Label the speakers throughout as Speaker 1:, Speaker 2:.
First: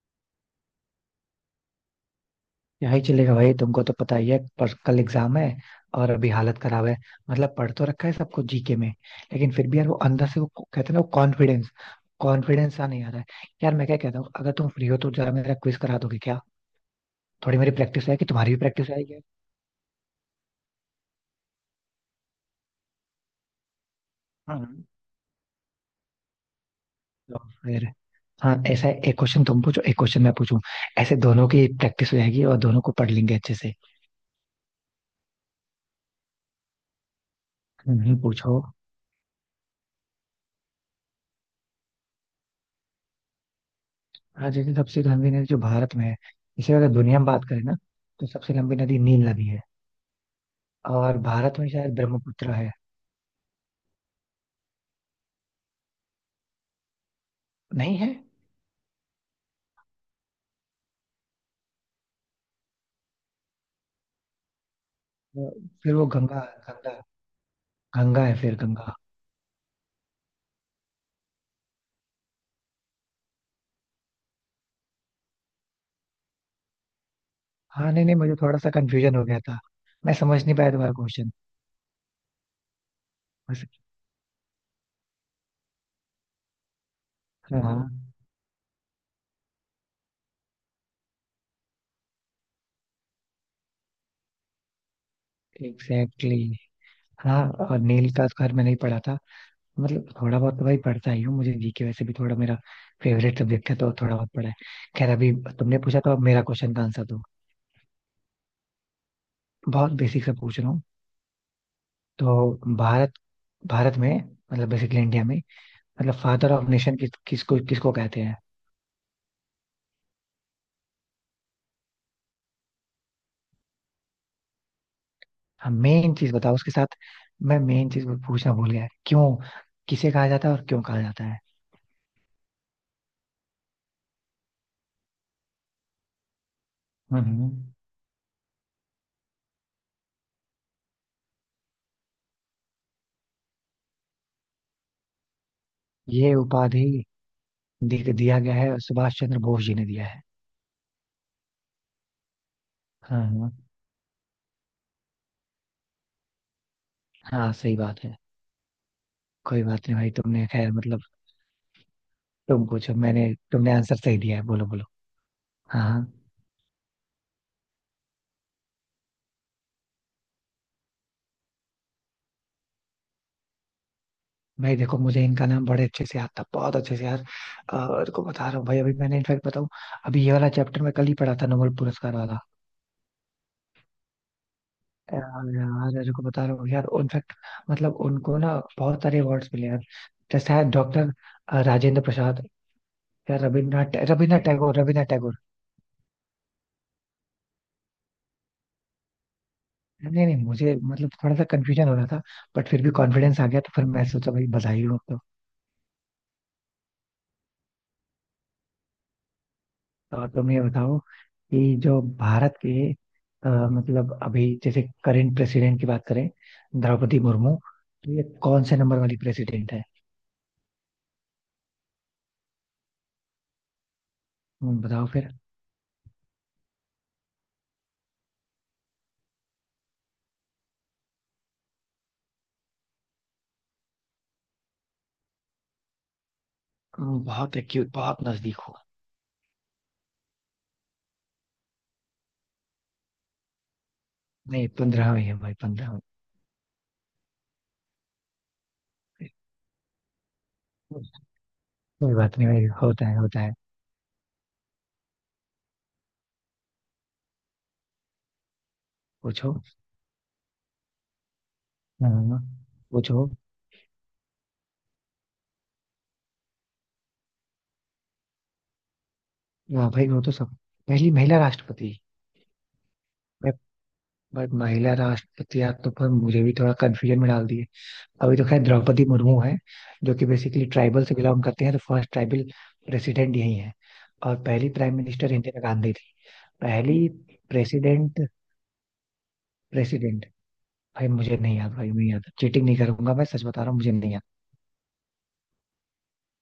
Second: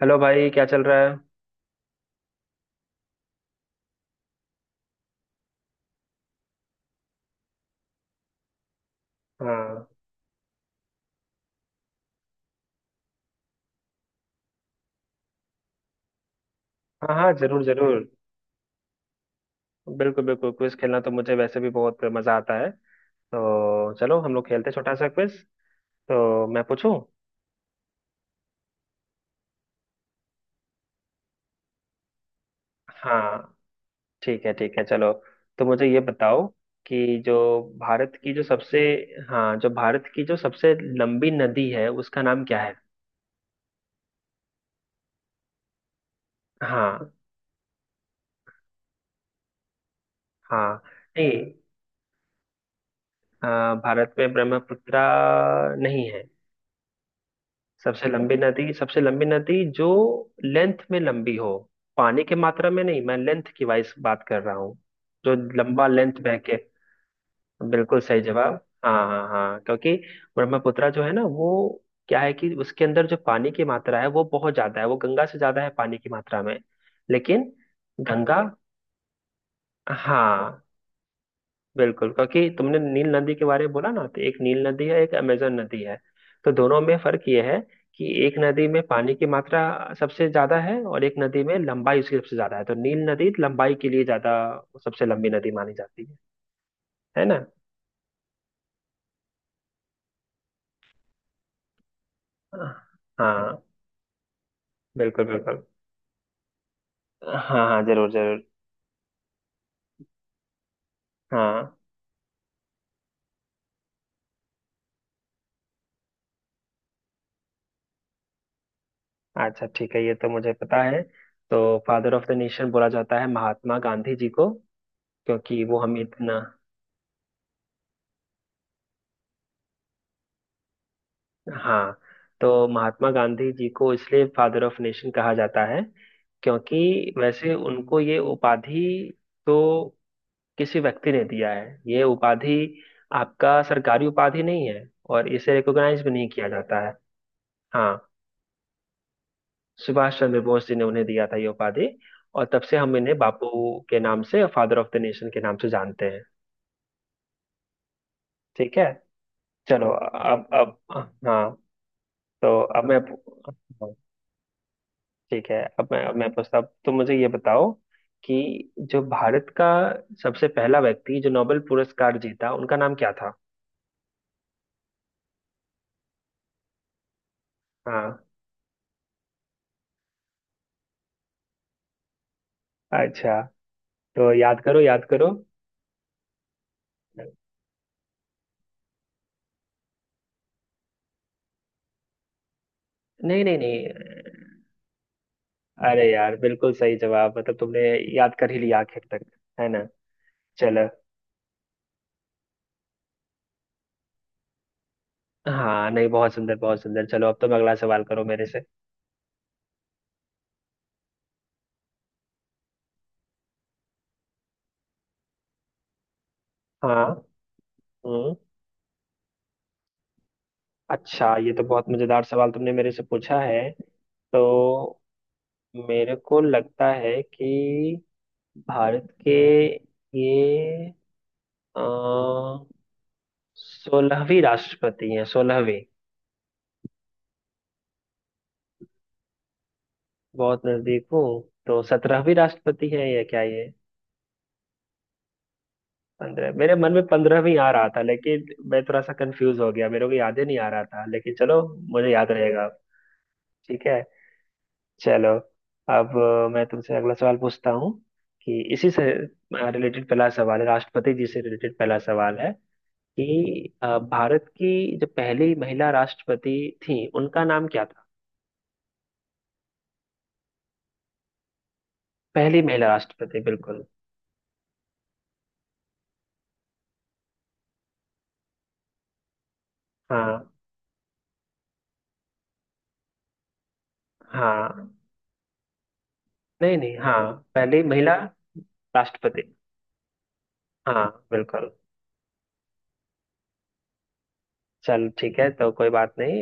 Speaker 1: Hello भाई, क्या चल रहा है।
Speaker 2: यही चलेगा भाई तुमको तो पता ही है पर कल एग्जाम है। और अभी हालत खराब है। मतलब पढ़ तो रखा है सब कुछ जीके में। लेकिन फिर भी
Speaker 1: हाँ
Speaker 2: यार वो अंदर से वो कहते हैं ना, वो कॉन्फिडेंस कॉन्फिडेंस सा नहीं आ रहा है। यार मैं क्या कहता हूँ, अगर तुम फ्री हो तो जरा मेरा क्विज करा दोगे क्या?
Speaker 1: हाँ हाँ,
Speaker 2: थोड़ी
Speaker 1: जरूर
Speaker 2: मेरी
Speaker 1: जरूर।
Speaker 2: प्रैक्टिस है कि तुम्हारी भी प्रैक्टिस आएगी।
Speaker 1: बिल्कुल बिल्कुल, क्विज खेलना तो मुझे वैसे भी बहुत मजा आता है। तो चलो, हम लोग
Speaker 2: हाँ
Speaker 1: खेलते हैं
Speaker 2: हाँ।
Speaker 1: छोटा सा क्विज। तो मैं पूछूं।
Speaker 2: तो फिर हाँ ऐसा है, एक क्वेश्चन तुम पूछो, एक क्वेश्चन मैं पूछूं। ऐसे दोनों की प्रैक्टिस हो जाएगी और दोनों को पढ़ लेंगे
Speaker 1: हाँ,
Speaker 2: अच्छे से।
Speaker 1: ठीक है ठीक है, चलो। तो मुझे ये बताओ कि जो भारत
Speaker 2: नहीं,
Speaker 1: की जो
Speaker 2: पूछो।
Speaker 1: सबसे हाँ, जो भारत की जो सबसे लंबी नदी है उसका नाम क्या है।
Speaker 2: हाँ जैसे, सबसे लंबी नदी जो भारत में है, इसे अगर
Speaker 1: हाँ
Speaker 2: दुनिया में बात करें ना, तो सबसे लंबी नदी नील नदी है।
Speaker 1: हाँ।
Speaker 2: और
Speaker 1: नहीं,
Speaker 2: भारत में शायद ब्रह्मपुत्र है।
Speaker 1: अ, भारत में ब्रह्मपुत्र नहीं है।
Speaker 2: नहीं
Speaker 1: सबसे
Speaker 2: है।
Speaker 1: लंबी नदी, सबसे लंबी नदी जो लेंथ में लंबी हो, पानी की मात्रा में नहीं, मैं लेंथ की वाइज बात कर रहा हूँ। जो
Speaker 2: वो-
Speaker 1: लंबा
Speaker 2: फिर वो
Speaker 1: लेंथ बह
Speaker 2: गंगा,
Speaker 1: के।
Speaker 2: गंगा।
Speaker 1: बिल्कुल सही
Speaker 2: गंगा है,
Speaker 1: जवाब।
Speaker 2: फिर गंगा।
Speaker 1: हाँ हाँ हाँ, क्योंकि ब्रह्मपुत्रा जो है ना, वो क्या है कि उसके अंदर जो पानी की मात्रा है वो बहुत ज्यादा है, वो गंगा से ज्यादा है पानी की मात्रा में। लेकिन
Speaker 2: हाँ, नहीं नहीं मुझे
Speaker 1: गंगा।
Speaker 2: थोड़ा सा कंफ्यूजन हो गया था। मैं समझ नहीं
Speaker 1: हाँ,
Speaker 2: पाया तुम्हारा क्वेश्चन।
Speaker 1: बिल्कुल, क्योंकि तुमने नील नदी के बारे
Speaker 2: बस।
Speaker 1: में बोला ना, तो एक नील नदी है, एक अमेजन नदी है। तो दोनों में फर्क यह है
Speaker 2: हाँ।
Speaker 1: कि एक नदी में पानी की मात्रा सबसे ज्यादा है, और एक नदी में लंबाई उसकी सबसे ज्यादा है, तो नील नदी लंबाई के लिए ज्यादा, सबसे लंबी नदी मानी जाती है।
Speaker 2: एग्जैक्टली।
Speaker 1: है
Speaker 2: हाँ।
Speaker 1: ना।
Speaker 2: और नील का स्क्वायर मैंने ही पढ़ा था। मतलब थोड़ा बहुत तो भाई पढ़ता ही हूँ, मुझे जीके वैसे भी थोड़ा मेरा फेवरेट
Speaker 1: हाँ,
Speaker 2: सब्जेक्ट है, तो थोड़ा बहुत पढ़ा है। खैर,
Speaker 1: बिल्कुल
Speaker 2: अभी
Speaker 1: बिल्कुल।
Speaker 2: तुमने पूछा, तो अब मेरा क्वेश्चन का आंसर दो।
Speaker 1: हाँ हाँ, जरूर जरूर।
Speaker 2: बहुत बेसिक से पूछ रहा हूँ।
Speaker 1: हाँ।
Speaker 2: तो भारत, भारत में, मतलब बेसिकली इंडिया में, मतलब फादर ऑफ नेशन किसको कहते हैं?
Speaker 1: अच्छा, ठीक है, ये तो मुझे पता है। तो फादर ऑफ द नेशन बोला जाता है महात्मा गांधी जी को, क्योंकि
Speaker 2: हाँ
Speaker 1: वो हमें
Speaker 2: मेन चीज
Speaker 1: इतना।
Speaker 2: बताओ उसके साथ। मैं मेन चीज पूछना भूल गया, क्यों किसे कहा जाता है और क्यों कहा जाता है।
Speaker 1: हाँ, तो महात्मा गांधी जी को इसलिए फादर ऑफ नेशन कहा जाता है, क्योंकि
Speaker 2: हम्म।
Speaker 1: वैसे उनको ये उपाधि, तो किसी व्यक्ति ने दिया है ये उपाधि, आपका सरकारी उपाधि नहीं है, और इसे रिकॉग्नाइज भी नहीं
Speaker 2: ये
Speaker 1: किया जाता है।
Speaker 2: उपाधि
Speaker 1: हाँ,
Speaker 2: दिया गया है, सुभाष चंद्र बोस जी ने दिया
Speaker 1: सुभाष
Speaker 2: है।
Speaker 1: चंद्र बोस जी ने उन्हें दिया था ये उपाधि, और तब से हम इन्हें
Speaker 2: हाँ हाँ।
Speaker 1: बापू के नाम से, फादर ऑफ द नेशन के नाम से जानते हैं।
Speaker 2: हाँ सही बात है।
Speaker 1: ठीक है,
Speaker 2: कोई बात
Speaker 1: चलो
Speaker 2: नहीं भाई, तुमने
Speaker 1: अब
Speaker 2: खैर
Speaker 1: अब
Speaker 2: मतलब।
Speaker 1: हाँ, तो
Speaker 2: तुम
Speaker 1: अब
Speaker 2: पूछो,
Speaker 1: मैं।
Speaker 2: मैंने तुमने आंसर सही दिया है, बोलो बोलो।
Speaker 1: ठीक है,
Speaker 2: हाँ
Speaker 1: अब मैं
Speaker 2: हाँ।
Speaker 1: अब मैं पूछता हूँ, तो मुझे ये बताओ कि जो भारत का सबसे पहला व्यक्ति जो नोबेल पुरस्कार जीता उनका नाम क्या था।
Speaker 2: भाई देखो, मुझे इनका नाम बड़े अच्छे से याद था, बहुत अच्छे से यार। रुको
Speaker 1: हाँ,
Speaker 2: बता रहा हूँ भाई, अभी मैंने इनफैक्ट बताऊँ। अभी ये वाला चैप्टर मैं कल ही पढ़ा था, नोबेल पुरस्कार वाला।
Speaker 1: अच्छा, तो याद करो याद करो।
Speaker 2: यार यार, यार, को बता रहा हूँ यार, इनफैक्ट मतलब उनको ना बहुत सारे अवार्ड्स मिले यार। जैसे है डॉक्टर राजेंद्र प्रसाद। यार
Speaker 1: नहीं नहीं नहीं।
Speaker 2: रविन्द्रनाथ टैगोर, रविन्द्रनाथ टैगोर।
Speaker 1: अरे यार, बिल्कुल सही जवाब, मतलब तुमने याद कर ही लिया आखिर तक। है ना।
Speaker 2: नहीं नहीं मुझे
Speaker 1: चलो।
Speaker 2: मतलब थोड़ा सा कंफ्यूजन हो रहा था। बट फिर भी कॉन्फिडेंस आ गया, तो फिर मैं सोचा भाई बधाई हो तो।
Speaker 1: हाँ, नहीं, बहुत सुंदर बहुत सुंदर, चलो अब तुम अगला सवाल करो मेरे से।
Speaker 2: और तुम ये बताओ कि जो भारत के मतलब अभी जैसे करंट प्रेसिडेंट की बात करें, द्रौपदी
Speaker 1: हाँ,
Speaker 2: मुर्मू, तो ये
Speaker 1: हम्म,
Speaker 2: कौन से नंबर वाली प्रेसिडेंट है?
Speaker 1: अच्छा, ये तो बहुत मजेदार सवाल तुमने मेरे से पूछा है। तो
Speaker 2: बताओ फिर।
Speaker 1: मेरे को लगता है कि भारत के ये अ, 16वीं राष्ट्रपति हैं, 16वीं।
Speaker 2: बहुत एक्यूट, बहुत नजदीक हो।
Speaker 1: बहुत नजदीक हूँ। तो 17वीं राष्ट्रपति हैं या क्या ये।
Speaker 2: नहीं, पंद्रहवें है भाई, 15।
Speaker 1: पंद्रह, मेरे मन में 15वीं आ रहा था लेकिन मैं थोड़ा सा कंफ्यूज हो गया, मेरे को याद ही नहीं आ रहा था, लेकिन चलो, मुझे
Speaker 2: कोई
Speaker 1: याद
Speaker 2: बात नहीं भाई,
Speaker 1: रहेगा।
Speaker 2: होता है होता है।
Speaker 1: ठीक है, चलो अब मैं तुमसे अगला सवाल पूछता हूँ कि इसी से
Speaker 2: पूछो।
Speaker 1: रिलेटेड पहला सवाल है, राष्ट्रपति जी से रिलेटेड पहला सवाल
Speaker 2: हाँ,
Speaker 1: है
Speaker 2: पूछो।
Speaker 1: कि भारत की जो पहली महिला राष्ट्रपति थी उनका नाम क्या था।
Speaker 2: हाँ भाई वो तो सब, पहली महिला राष्ट्रपति।
Speaker 1: पहली महिला राष्ट्रपति,
Speaker 2: बट
Speaker 1: बिल्कुल।
Speaker 2: बट महिला राष्ट्रपति आप तो, पर मुझे भी थोड़ा कंफ्यूजन में डाल दिए। अभी तो खैर द्रौपदी मुर्मू है, जो कि
Speaker 1: हाँ
Speaker 2: बेसिकली ट्राइबल से बिलोंग करते हैं, तो फर्स्ट ट्राइबल प्रेसिडेंट यही है। और पहली
Speaker 1: हाँ।
Speaker 2: प्राइम मिनिस्टर इंदिरा गांधी थी।
Speaker 1: नहीं नहीं,
Speaker 2: पहली
Speaker 1: हाँ, पहली महिला
Speaker 2: प्रेसिडेंट।
Speaker 1: राष्ट्रपति।
Speaker 2: प्रेसिडेंट।
Speaker 1: हाँ,
Speaker 2: भाई मुझे नहीं
Speaker 1: बिल्कुल,
Speaker 2: याद भाई, नहीं याद, चीटिंग नहीं करूंगा, मैं सच बता रहा हूँ, मुझे नहीं याद।
Speaker 1: चल ठीक है, तो कोई बात नहीं,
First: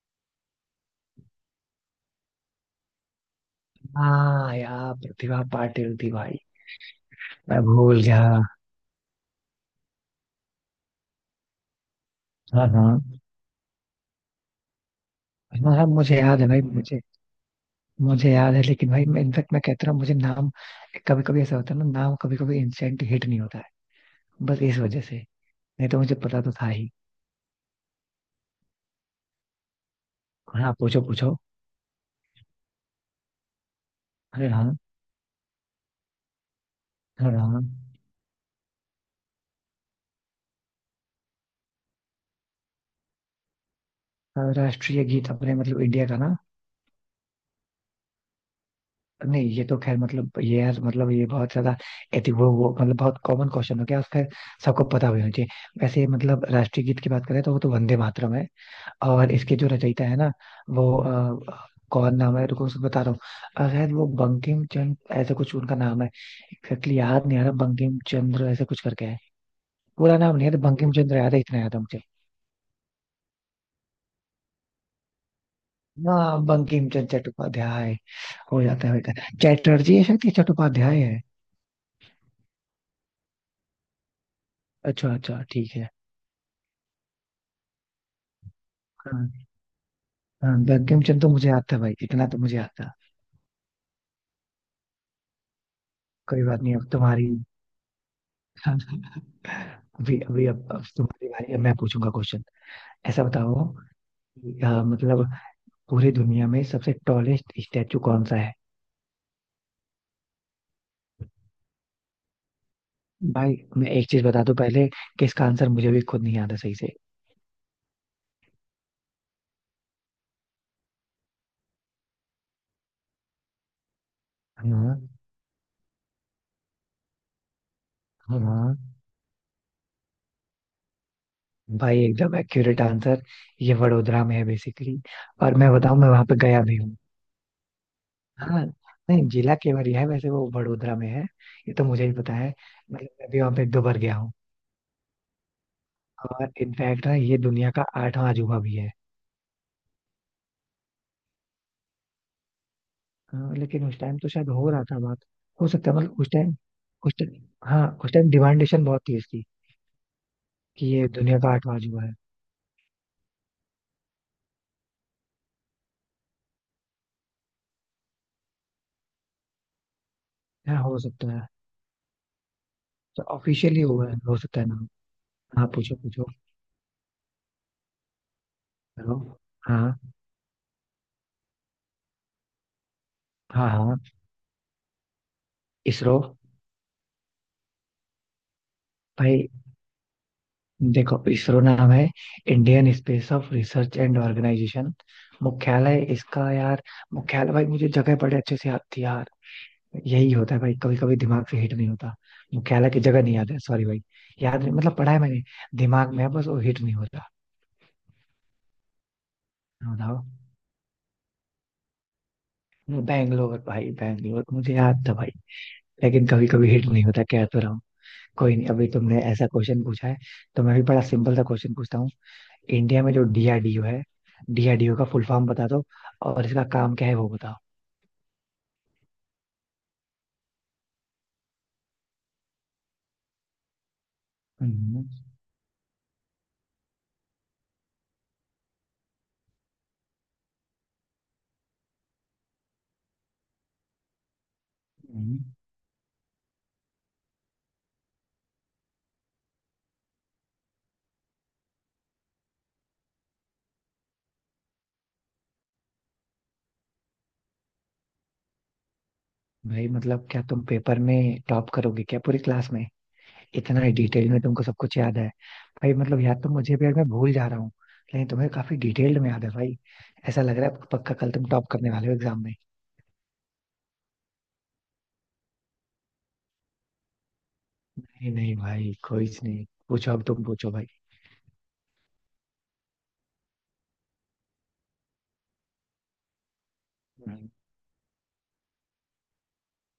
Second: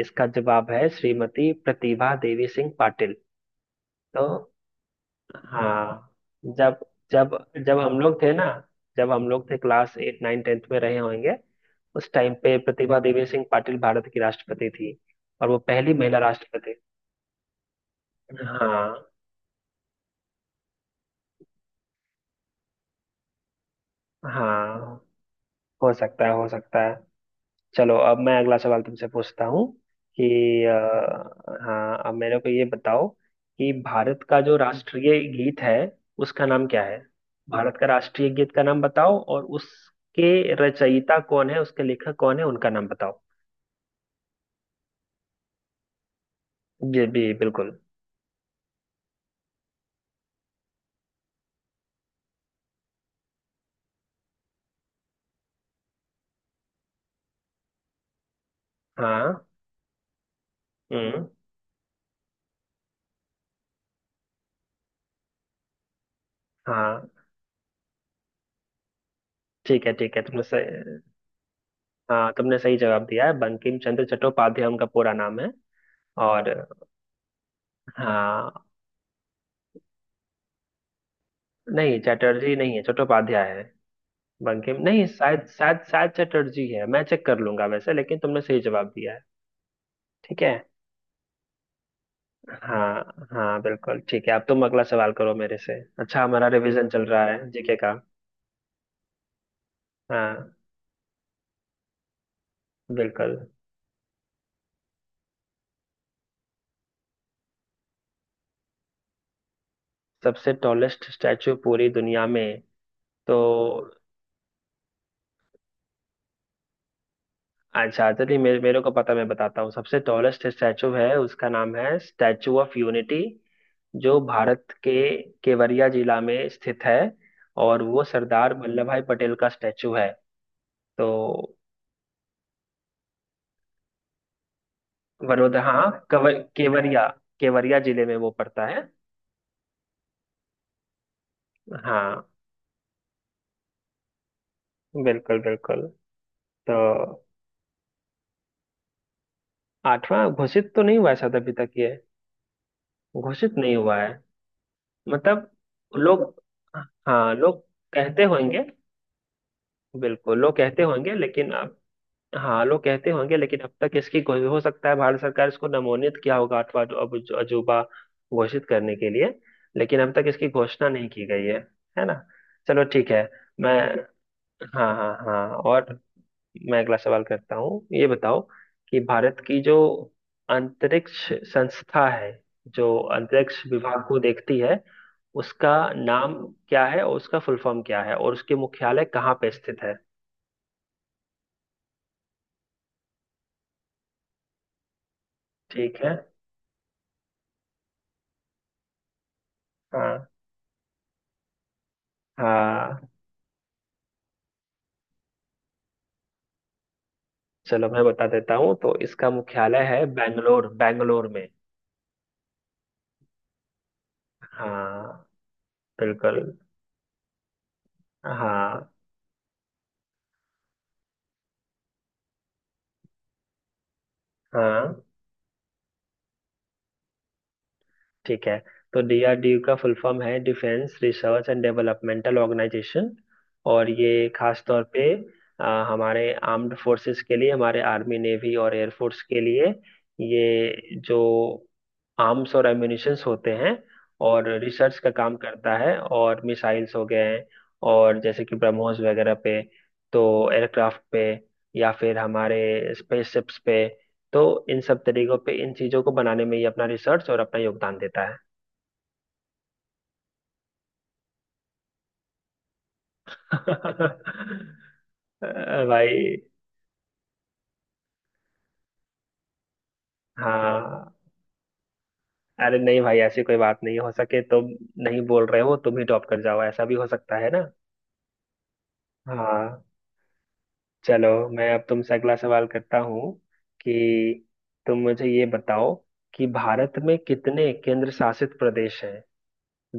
Speaker 1: इसका जवाब है श्रीमती प्रतिभा देवी सिंह पाटिल। तो
Speaker 2: हाँ यार, प्रतिभा पाटिल थी
Speaker 1: हाँ,
Speaker 2: भाई।
Speaker 1: जब जब
Speaker 2: मैं
Speaker 1: जब हम
Speaker 2: भूल
Speaker 1: लोग
Speaker 2: गया।
Speaker 1: थे ना, जब हम लोग थे क्लास 8 9 10th में रहे होंगे, उस टाइम पे
Speaker 2: हाँ
Speaker 1: प्रतिभा
Speaker 2: हाँ
Speaker 1: देवी सिंह पाटिल भारत की राष्ट्रपति थी, और वो
Speaker 2: हाँ। हाँ
Speaker 1: पहली
Speaker 2: मुझे
Speaker 1: महिला
Speaker 2: याद है भाई,
Speaker 1: राष्ट्रपति।
Speaker 2: मुझे। मुझे याद है लेकिन
Speaker 1: हाँ
Speaker 2: भाई, मैं इनफेक्ट मैं कहता हूँ, मुझे नाम कभी कभी ऐसा होता है ना, नाम कभी कभी इंस्टेंट हिट नहीं होता है। बस इस
Speaker 1: हाँ।
Speaker 2: वजह से। नहीं
Speaker 1: हो
Speaker 2: तो मुझे
Speaker 1: सकता है
Speaker 2: पता
Speaker 1: हो
Speaker 2: तो था
Speaker 1: सकता
Speaker 2: ही।
Speaker 1: है। चलो, अब मैं अगला सवाल तुमसे पूछता हूँ कि
Speaker 2: हाँ पूछो पूछो।
Speaker 1: अ, हाँ, अब मेरे को ये बताओ कि भारत का
Speaker 2: अरे
Speaker 1: जो
Speaker 2: हाँ।
Speaker 1: राष्ट्रीय गीत है उसका नाम क्या है।
Speaker 2: अरे हाँ।
Speaker 1: भारत का राष्ट्रीय गीत का नाम बताओ, और उसके रचयिता कौन है, उसके लेखक कौन है, उनका नाम बताओ।
Speaker 2: हाँ, राष्ट्रीय गीत अपने मतलब इंडिया का ना।
Speaker 1: जी जी, बिल्कुल।
Speaker 2: नहीं, ये तो खैर मतलब, ये यार मतलब, ये बहुत ज्यादा एति वो मतलब बहुत कॉमन क्वेश्चन हो गया, और खैर सबको पता भी होना चाहिए वैसे। मतलब राष्ट्रीय गीत की बात करें तो वो तो वंदे मातरम है। और
Speaker 1: हाँ,
Speaker 2: इसके जो रचयिता है ना, वो
Speaker 1: हम्म।
Speaker 2: कौन नाम है, रुको उसको बता रहा हूँ। शायद वो बंकिम चंद्र, ऐसा कुछ उनका नाम है। एग्जैक्टली
Speaker 1: हाँ,
Speaker 2: याद नहीं आ रहा, बंकिम चंद्र ऐसा कुछ करके है।
Speaker 1: ठीक है ठीक
Speaker 2: पूरा
Speaker 1: है,
Speaker 2: नाम
Speaker 1: तुमने
Speaker 2: नहीं है, तो बंकिम
Speaker 1: सही।
Speaker 2: चंद्र याद है, इतना याद है मुझे।
Speaker 1: हाँ, तुमने सही जवाब दिया है, बंकिम चंद्र चट्टोपाध्याय उनका पूरा नाम है।
Speaker 2: हाँ,
Speaker 1: और
Speaker 2: बंकिम चंद्र चट्टोपाध्याय, हो
Speaker 1: हाँ।
Speaker 2: जाता है बेटा। चैटर्जी है शायद, ये चट्टोपाध्याय है।
Speaker 1: नहीं, चटर्जी नहीं है, चट्टोपाध्याय है। बंकिम नहीं,
Speaker 2: अच्छा अच्छा,
Speaker 1: शायद
Speaker 2: ठीक
Speaker 1: शायद
Speaker 2: है।
Speaker 1: शायद चटर्जी है, मैं चेक कर लूंगा वैसे, लेकिन तुमने सही जवाब दिया है।
Speaker 2: हाँ
Speaker 1: ठीक
Speaker 2: हाँ,
Speaker 1: है।
Speaker 2: बंकिम चंद्र तो मुझे याद था भाई, इतना तो मुझे याद था।
Speaker 1: हाँ हाँ बिल्कुल, ठीक है, अब तुम अगला सवाल करो मेरे से। अच्छा,
Speaker 2: कोई
Speaker 1: हमारा
Speaker 2: बात नहीं, अब
Speaker 1: रिवीजन चल रहा
Speaker 2: तुम्हारी
Speaker 1: है जीके का।
Speaker 2: अभी अभी
Speaker 1: हाँ,
Speaker 2: अब तुम्हारी बारी है, मैं पूछूंगा क्वेश्चन। ऐसा
Speaker 1: बिल्कुल।
Speaker 2: बताओ कि, मतलब पूरी दुनिया में सबसे टॉलेस्ट स्टैचू कौन सा है?
Speaker 1: सबसे टॉलेस्ट स्टैचू पूरी दुनिया में। तो
Speaker 2: भाई मैं एक चीज बता दूं पहले, कि इसका आंसर मुझे भी खुद नहीं आता सही से।
Speaker 1: अच्छा, चलिए मेरे मेरे को पता, मैं बताता हूँ, सबसे टॉलेस्ट स्टैचू है, उसका नाम है स्टैचू ऑफ यूनिटी, जो भारत के
Speaker 2: हाँ।
Speaker 1: केवड़िया जिला में स्थित है, और वो सरदार
Speaker 2: हाँ।
Speaker 1: वल्लभ भाई पटेल का स्टैचू है। तो
Speaker 2: भाई एकदम एक्यूरेट आंसर। ये वडोदरा में है बेसिकली। और
Speaker 1: वडोदरा,
Speaker 2: मैं
Speaker 1: हाँ,
Speaker 2: बताऊं, मैं वहां पे गया भी हूँ।
Speaker 1: केवड़िया, केवड़िया जिले में वो
Speaker 2: हाँ।
Speaker 1: पड़ता है।
Speaker 2: नहीं, जिला केवड़िया है वैसे, वो वडोदरा में है। ये तो मुझे ही
Speaker 1: हाँ,
Speaker 2: पता है। मतलब मैं भी वहां पे एक दो बार गया हूँ।
Speaker 1: बिल्कुल बिल्कुल।
Speaker 2: और
Speaker 1: तो
Speaker 2: इनफैक्ट ना, ये दुनिया का आठवां अजूबा भी है।
Speaker 1: आठवां घोषित तो नहीं हुआ है शायद अभी तक, ये
Speaker 2: हाँ,
Speaker 1: घोषित नहीं
Speaker 2: लेकिन
Speaker 1: हुआ
Speaker 2: उस
Speaker 1: है।
Speaker 2: टाइम तो शायद हो रहा था बात।
Speaker 1: मतलब,
Speaker 2: हो सकता है, मतलब
Speaker 1: लोग,
Speaker 2: उस टाइम, उस
Speaker 1: हाँ
Speaker 2: टाइम,
Speaker 1: लोग
Speaker 2: हाँ उस
Speaker 1: कहते
Speaker 2: टाइम
Speaker 1: होंगे,
Speaker 2: डिमांडेशन बहुत थी इसकी,
Speaker 1: बिल्कुल लोग कहते
Speaker 2: कि ये
Speaker 1: होंगे
Speaker 2: दुनिया
Speaker 1: लेकिन,
Speaker 2: का आठवां अजूबा है।
Speaker 1: हाँ लोग कहते होंगे लेकिन अब तक इसकी कोई, हो सकता है भारत सरकार इसको नमोनित किया होगा, अथवा अजूबा घोषित करने के लिए, लेकिन अब तक इसकी
Speaker 2: है,
Speaker 1: घोषणा
Speaker 2: हो
Speaker 1: नहीं की
Speaker 2: सकता
Speaker 1: गई
Speaker 2: है।
Speaker 1: है। है ना। चलो ठीक है।
Speaker 2: तो
Speaker 1: मैं,
Speaker 2: ऑफिशियली हुआ है, हो सकता है ना।
Speaker 1: हाँ हाँ हाँ,
Speaker 2: हाँ पूछो
Speaker 1: और
Speaker 2: पूछो।
Speaker 1: मैं अगला सवाल करता हूँ, ये बताओ कि
Speaker 2: करो।
Speaker 1: भारत की जो
Speaker 2: हाँ
Speaker 1: अंतरिक्ष संस्था है, जो अंतरिक्ष
Speaker 2: हाँ। हाँ,
Speaker 1: विभाग को देखती है, उसका
Speaker 2: इसरो।
Speaker 1: नाम क्या है, और उसका फुल फॉर्म क्या है, और उसके मुख्यालय कहाँ
Speaker 2: भाई
Speaker 1: पे स्थित है।
Speaker 2: देखो, इसरो नाम है, Indian space of research and organisation.
Speaker 1: ठीक
Speaker 2: मुख्यालय
Speaker 1: है।
Speaker 2: इसका यार, मुख्यालय भाई, मुझे जगह बड़े अच्छे से याद थी यार। यही
Speaker 1: हाँ
Speaker 2: होता है भाई, कभी कभी दिमाग से हिट नहीं होता। मुख्यालय की
Speaker 1: हाँ।
Speaker 2: जगह नहीं याद है, सॉरी भाई। याद नहीं, मतलब पढ़ा है मैंने, दिमाग में है, बस वो हिट नहीं होता।
Speaker 1: चलो, मैं बता देता हूँ, तो इसका मुख्यालय है
Speaker 2: बताओ।
Speaker 1: बेंगलोर, बेंगलोर में।
Speaker 2: बैंगलोर भाई, बैंगलोर मुझे याद था
Speaker 1: हाँ,
Speaker 2: भाई। लेकिन
Speaker 1: बिल्कुल।
Speaker 2: कभी कभी हिट नहीं होता, कह तो रहा हूँ। कोई नहीं, अभी
Speaker 1: हाँ
Speaker 2: तुमने ऐसा क्वेश्चन पूछा है, तो मैं भी बड़ा सिंपल सा क्वेश्चन पूछता हूँ। इंडिया में जो डीआरडीओ है, डीआरडीओ
Speaker 1: हाँ।
Speaker 2: का फुल फॉर्म बता दो, और इसका काम क्या है वो बताओ।
Speaker 1: ठीक है, तो डीआरडीओ का फुल फॉर्म है defence research and developmental organisation. और ये खास तौर
Speaker 2: हम्म,
Speaker 1: पे अ, हमारे आर्म्ड फोर्सेस के लिए, हमारे आर्मी नेवी और एयरफोर्स के लिए ये जो आर्म्स और एम्युनिशंस होते हैं, और रिसर्च का काम
Speaker 2: हम्म।
Speaker 1: करता है, और मिसाइल्स हो गए हैं, और जैसे कि ब्रह्मोस वगैरह पे, तो एयरक्राफ्ट पे, या फिर हमारे स्पेसशिप्स पे, तो इन सब तरीकों पे इन चीजों को बनाने में ही अपना रिसर्च और अपना योगदान देता है।
Speaker 2: भाई मतलब क्या तुम पेपर में टॉप करोगे क्या पूरी क्लास में? इतना डिटेल में तुमको सब कुछ याद है। भाई मतलब
Speaker 1: भाई।
Speaker 2: याद तो मुझे भी, यार मैं भूल जा रहा हूँ, लेकिन तुम्हें काफी डिटेल्ड में याद है भाई। ऐसा लग रहा है
Speaker 1: हाँ,
Speaker 2: पक्का, कल तुम टॉप करने वाले हो एग्जाम में।
Speaker 1: अरे नहीं भाई, ऐसी कोई बात नहीं, हो सके तुम नहीं बोल रहे हो, तुम ही टॉप कर जाओ, ऐसा भी हो सकता है ना।
Speaker 2: नहीं नहीं भाई, कोई नहीं,
Speaker 1: हाँ,
Speaker 2: पूछो, अब तुम पूछो।
Speaker 1: चलो, मैं अब तुमसे अगला सवाल करता हूँ कि तुम मुझे ये बताओ कि भारत में
Speaker 2: भाई
Speaker 1: कितने केंद्र शासित प्रदेश हैं।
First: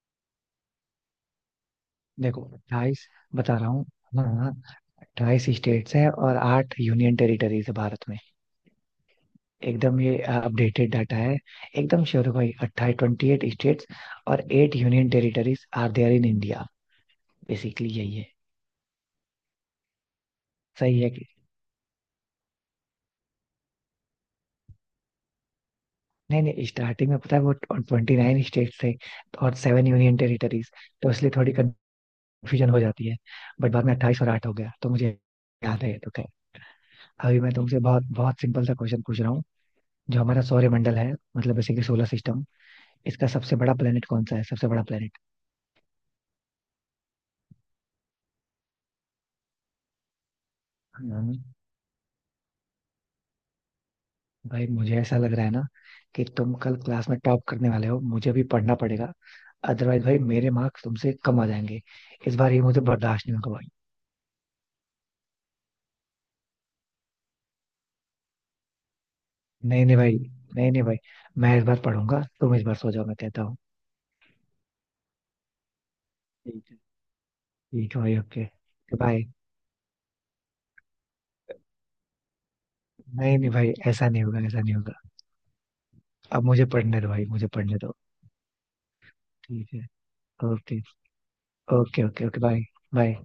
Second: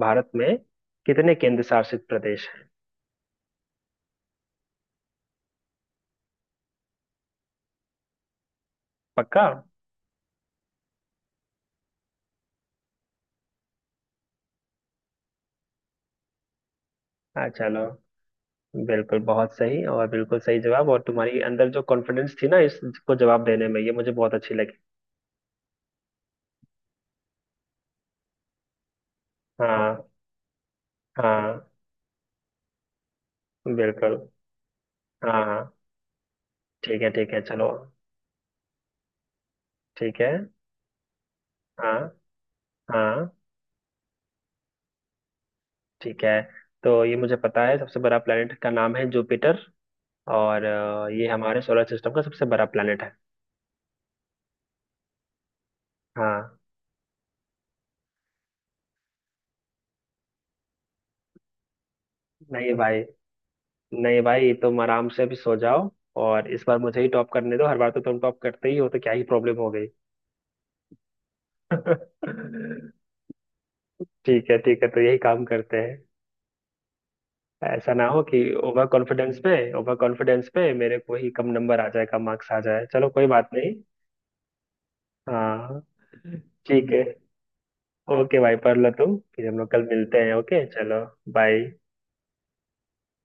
Speaker 1: भारत में कितने केंद्र शासित
Speaker 2: देखो,
Speaker 1: प्रदेश हैं।
Speaker 2: 28, बता रहा हूँ। हाँ। 28 स्टेट्स हैं, और आठ यूनियन टेरिटरीज है भारत में।
Speaker 1: पक्का।
Speaker 2: एकदम ये अपडेटेड डाटा है। एकदम श्योर हो भाई, 28, 28 स्टेट्स, और eight union territories are there in India.
Speaker 1: हाँ, चलो,
Speaker 2: बेसिकली यही है।
Speaker 1: बिल्कुल बहुत सही और बिल्कुल सही जवाब,
Speaker 2: सही
Speaker 1: और
Speaker 2: है कि
Speaker 1: तुम्हारी अंदर जो कॉन्फिडेंस थी ना इसको जवाब देने में, ये मुझे बहुत अच्छी लगी।
Speaker 2: नहीं? नहीं, स्टार्टिंग में पता है, वो 29 स्टेट्स थे, और सेवन
Speaker 1: हाँ
Speaker 2: यूनियन टेरिटरीज, तो इसलिए थोड़ी
Speaker 1: हाँ
Speaker 2: कंफ्यूजन हो जाती है। बट बाद में
Speaker 1: बिल्कुल।
Speaker 2: 28 और आठ हो गया, तो मुझे
Speaker 1: हाँ हाँ।
Speaker 2: याद है ये तो खैर।
Speaker 1: ठीक है ठीक
Speaker 2: अभी
Speaker 1: है।
Speaker 2: मैं
Speaker 1: चलो
Speaker 2: तुमसे बहुत बहुत सिंपल सा क्वेश्चन पूछ रहा हूँ। जो
Speaker 1: ठीक है।
Speaker 2: हमारा सौरमंडल है, मतलब बेसिकली
Speaker 1: हाँ
Speaker 2: सोलर सिस्टम, इसका
Speaker 1: हाँ,
Speaker 2: सबसे बड़ा प्लेनेट कौन सा है, सबसे बड़ा प्लेनेट?
Speaker 1: ठीक है, तो ये मुझे पता है, सबसे बड़ा प्लेनेट का नाम है जुपिटर, और ये हमारे सोलर सिस्टम का सबसे बड़ा प्लेनेट है।
Speaker 2: भाई मुझे ऐसा लग रहा है ना, कि तुम
Speaker 1: हाँ,
Speaker 2: कल क्लास में टॉप करने वाले हो, मुझे भी पढ़ना पड़ेगा, अदरवाइज भाई मेरे मार्क्स तुमसे कम आ जाएंगे, इस बार ये
Speaker 1: नहीं
Speaker 2: मुझे
Speaker 1: भाई,
Speaker 2: बर्दाश्त नहीं होगा भाई।
Speaker 1: नहीं भाई, तुम आराम से अभी सो जाओ, और इस बार मुझे ही टॉप करने दो, हर बार तो तुम टॉप करते ही हो तो क्या ही प्रॉब्लम हो
Speaker 2: नहीं नहीं भाई। नहीं नहीं भाई, मैं इस बार
Speaker 1: गई।
Speaker 2: पढ़ूंगा, तुम इस बार सो जाओ, मैं कहता हूँ।
Speaker 1: ठीक है ठीक है, तो यही काम करते हैं,
Speaker 2: ठीक है।
Speaker 1: ऐसा
Speaker 2: ठीक है
Speaker 1: ना
Speaker 2: भाई,
Speaker 1: हो कि
Speaker 2: ओके
Speaker 1: ओवर
Speaker 2: भाई।
Speaker 1: कॉन्फिडेंस पे, ओवर कॉन्फिडेंस पे मेरे को ही कम नंबर आ जाए, कम मार्क्स आ जाए, चलो कोई
Speaker 2: नहीं
Speaker 1: बात
Speaker 2: नहीं भाई,
Speaker 1: नहीं।
Speaker 2: ऐसा नहीं होगा, ऐसा नहीं होगा।
Speaker 1: हाँ,
Speaker 2: अब मुझे
Speaker 1: ठीक
Speaker 2: पढ़ने
Speaker 1: है,
Speaker 2: दो भाई, मुझे पढ़ने दो।
Speaker 1: ओके भाई पढ़ लो तुम, फिर हम
Speaker 2: ठीक
Speaker 1: लोग
Speaker 2: है।
Speaker 1: कल मिलते हैं, ओके
Speaker 2: ओके।
Speaker 1: चलो, bye.
Speaker 2: Okay okay okay bye. Bye.